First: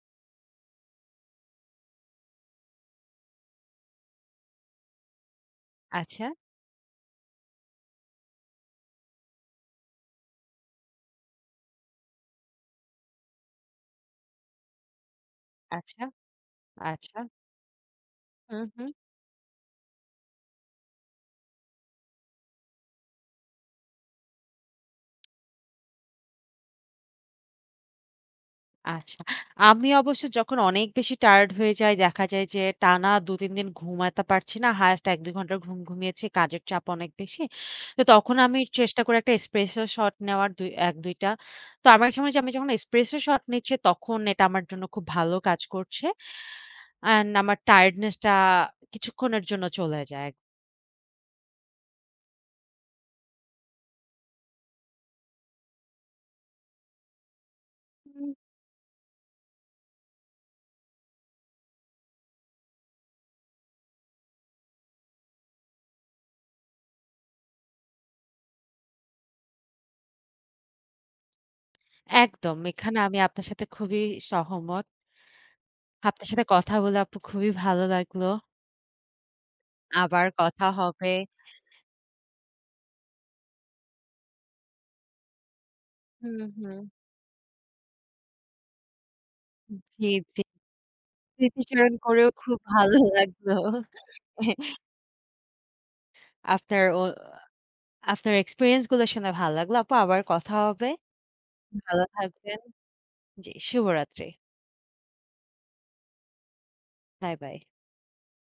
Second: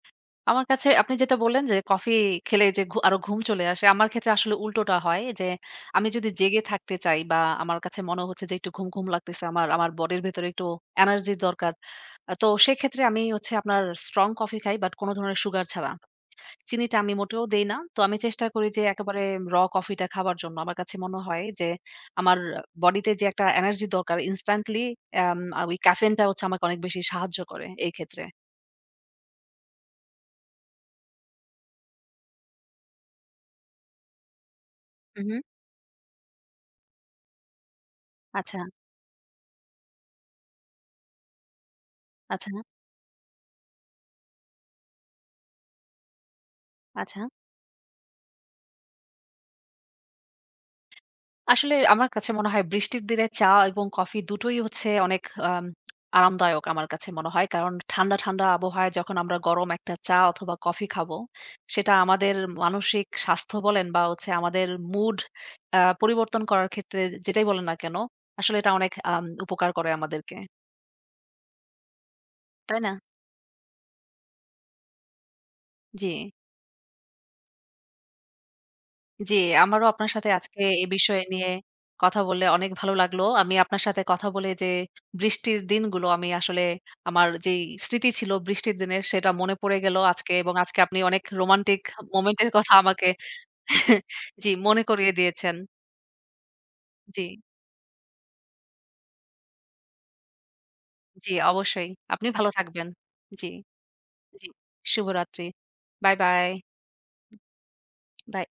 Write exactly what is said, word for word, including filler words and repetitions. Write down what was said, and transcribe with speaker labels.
Speaker 1: আমার কাছে আপনি যেটা বললেন যে, কফি খেলে যে, ঘ আরো ঘুম চলে আসে, আমার ক্ষেত্রে আসলে উল্টোটা হয় যে, আমি যদি
Speaker 2: আচ্ছা?
Speaker 1: জেগে থাকতে চাই বা আমার কাছে মনে হচ্ছে যে, একটু ঘুম, ঘুম লাগতেছে। আমার, আমার বডির ভেতরে একটু এনার্জি দরকার। আ তো সেক্ষেত্রে আমি হচ্ছে আপনার স্ট্রং কফি খাই। বাট কোন ধরনের সুগার ছাড়া।
Speaker 2: আচ্ছা,
Speaker 1: চিনিটা আমি
Speaker 2: আচ্ছা।
Speaker 1: মোটেও দেই না। তো আমি চেষ্টা
Speaker 2: হু,
Speaker 1: করি যে
Speaker 2: হু।
Speaker 1: একেবারে raw কফিটা খাওয়ার জন্য। আমার কাছে মনে হয় যে, আমার বডিতে যে, একটা এনার্জি দরকার ইনস্ট্যান্টলি এম ঐ ক্যাফেইনটা হচ্ছে আমাকে অনেক বেশি সাহায্য করে এই ক্ষেত্রে।
Speaker 2: আচ্ছা। আমি অবশ্য যখন অনেক বেশি টায়ারড হয়ে যাই দেখা যায় যে, টানা দু তিন দিন ঘুমাইতে পারছি না। হাইয়েস্ট এক
Speaker 1: হু,
Speaker 2: দুই
Speaker 1: হু।
Speaker 2: ঘন্টা ঘুম ঘুমিয়েছি। কাজের চাপ অনেক বেশি। তো তখন আমি
Speaker 1: আচ্ছা।
Speaker 2: চেষ্টা করি এক টা Espresso Shot নেওয়ার দু এক দুই টা। তো আমার সময়,
Speaker 1: আচ্ছা।
Speaker 2: আমি যখন Espresso Shot নিচ্ছি তখন এটা আমার জন্য খুব ভালো কাজ করছে।
Speaker 1: আচ্ছা।
Speaker 2: অ্যান্ড আমার টায়ার্ডনেসটা কিছুক্ষণের জন্য চলে যায়।
Speaker 1: আসলে আমার কাছে মনে হয়, বৃষ্টির দিনে চা এবং কফি দু টোই হচ্ছে অনেক আম আরামদায়ক আমার কাছে মনে হয়। কারণ ঠান্ডা,
Speaker 2: হুম।
Speaker 1: ঠান্ডা আবহাওয়ায় যখন আমরা গরম এক টা চা অথবা কফি খাবো, সেটা আমাদের মানসিক স্বাস্থ্য বলেন বা হচ্ছে আমাদের মুড আ পরিবর্তন করার ক্ষেত্রে যেটাই বলেন না কেন, আসলে এটা অনেক আম উপকার করে আমাদেরকে।
Speaker 2: একদম।
Speaker 1: তাই না?
Speaker 2: এখানে আমি আপনার সাথে খুবই সহমত। আপনার
Speaker 1: জি।
Speaker 2: সাথে কথা বলে আপু খুবই ভালো লাগল।
Speaker 1: জি, আমারও আপনার
Speaker 2: আবার
Speaker 1: সাথে আজকে
Speaker 2: কথা
Speaker 1: এই
Speaker 2: হবে।
Speaker 1: বিষয় নিয়ে কথা বলে অনেক ভালো লাগলো। আমি আপনার সাথে কথা বলে এই যে, বৃষ্টির দিনগুলো আমি
Speaker 2: হুম,
Speaker 1: আসলে,
Speaker 2: হুম।
Speaker 1: আমার যেই স্মৃতি ছিল বৃষ্টির দিনে সেটা মনে পড়ে
Speaker 2: হুম,
Speaker 1: গেল
Speaker 2: জি,
Speaker 1: আজকে
Speaker 2: জি।
Speaker 1: এবং আজকে আপনি অনেক রোমান্টিক
Speaker 2: স্মৃতিচারণ করেও
Speaker 1: মোমেন্ট এর
Speaker 2: খুব
Speaker 1: কথা
Speaker 2: ভালো
Speaker 1: আমাকে
Speaker 2: লাগলো।
Speaker 1: জি মনে করিয়ে দিয়েছেন।
Speaker 2: আপনার, অ
Speaker 1: জি।
Speaker 2: আপনার এক্সপেরিয়েন্স গুলো শুনে ভালো লাগলো আপু। আবার কথা হবে।
Speaker 1: জি অবশ্যই।
Speaker 2: ভালো
Speaker 1: আপনি ভালো
Speaker 2: থাকবেন।
Speaker 1: থাকবেন। জি,
Speaker 2: জি। শুভরাত্রি।
Speaker 1: জি। শুভরাত্রি। Bye, bye.
Speaker 2: Bye, bye.
Speaker 1: By.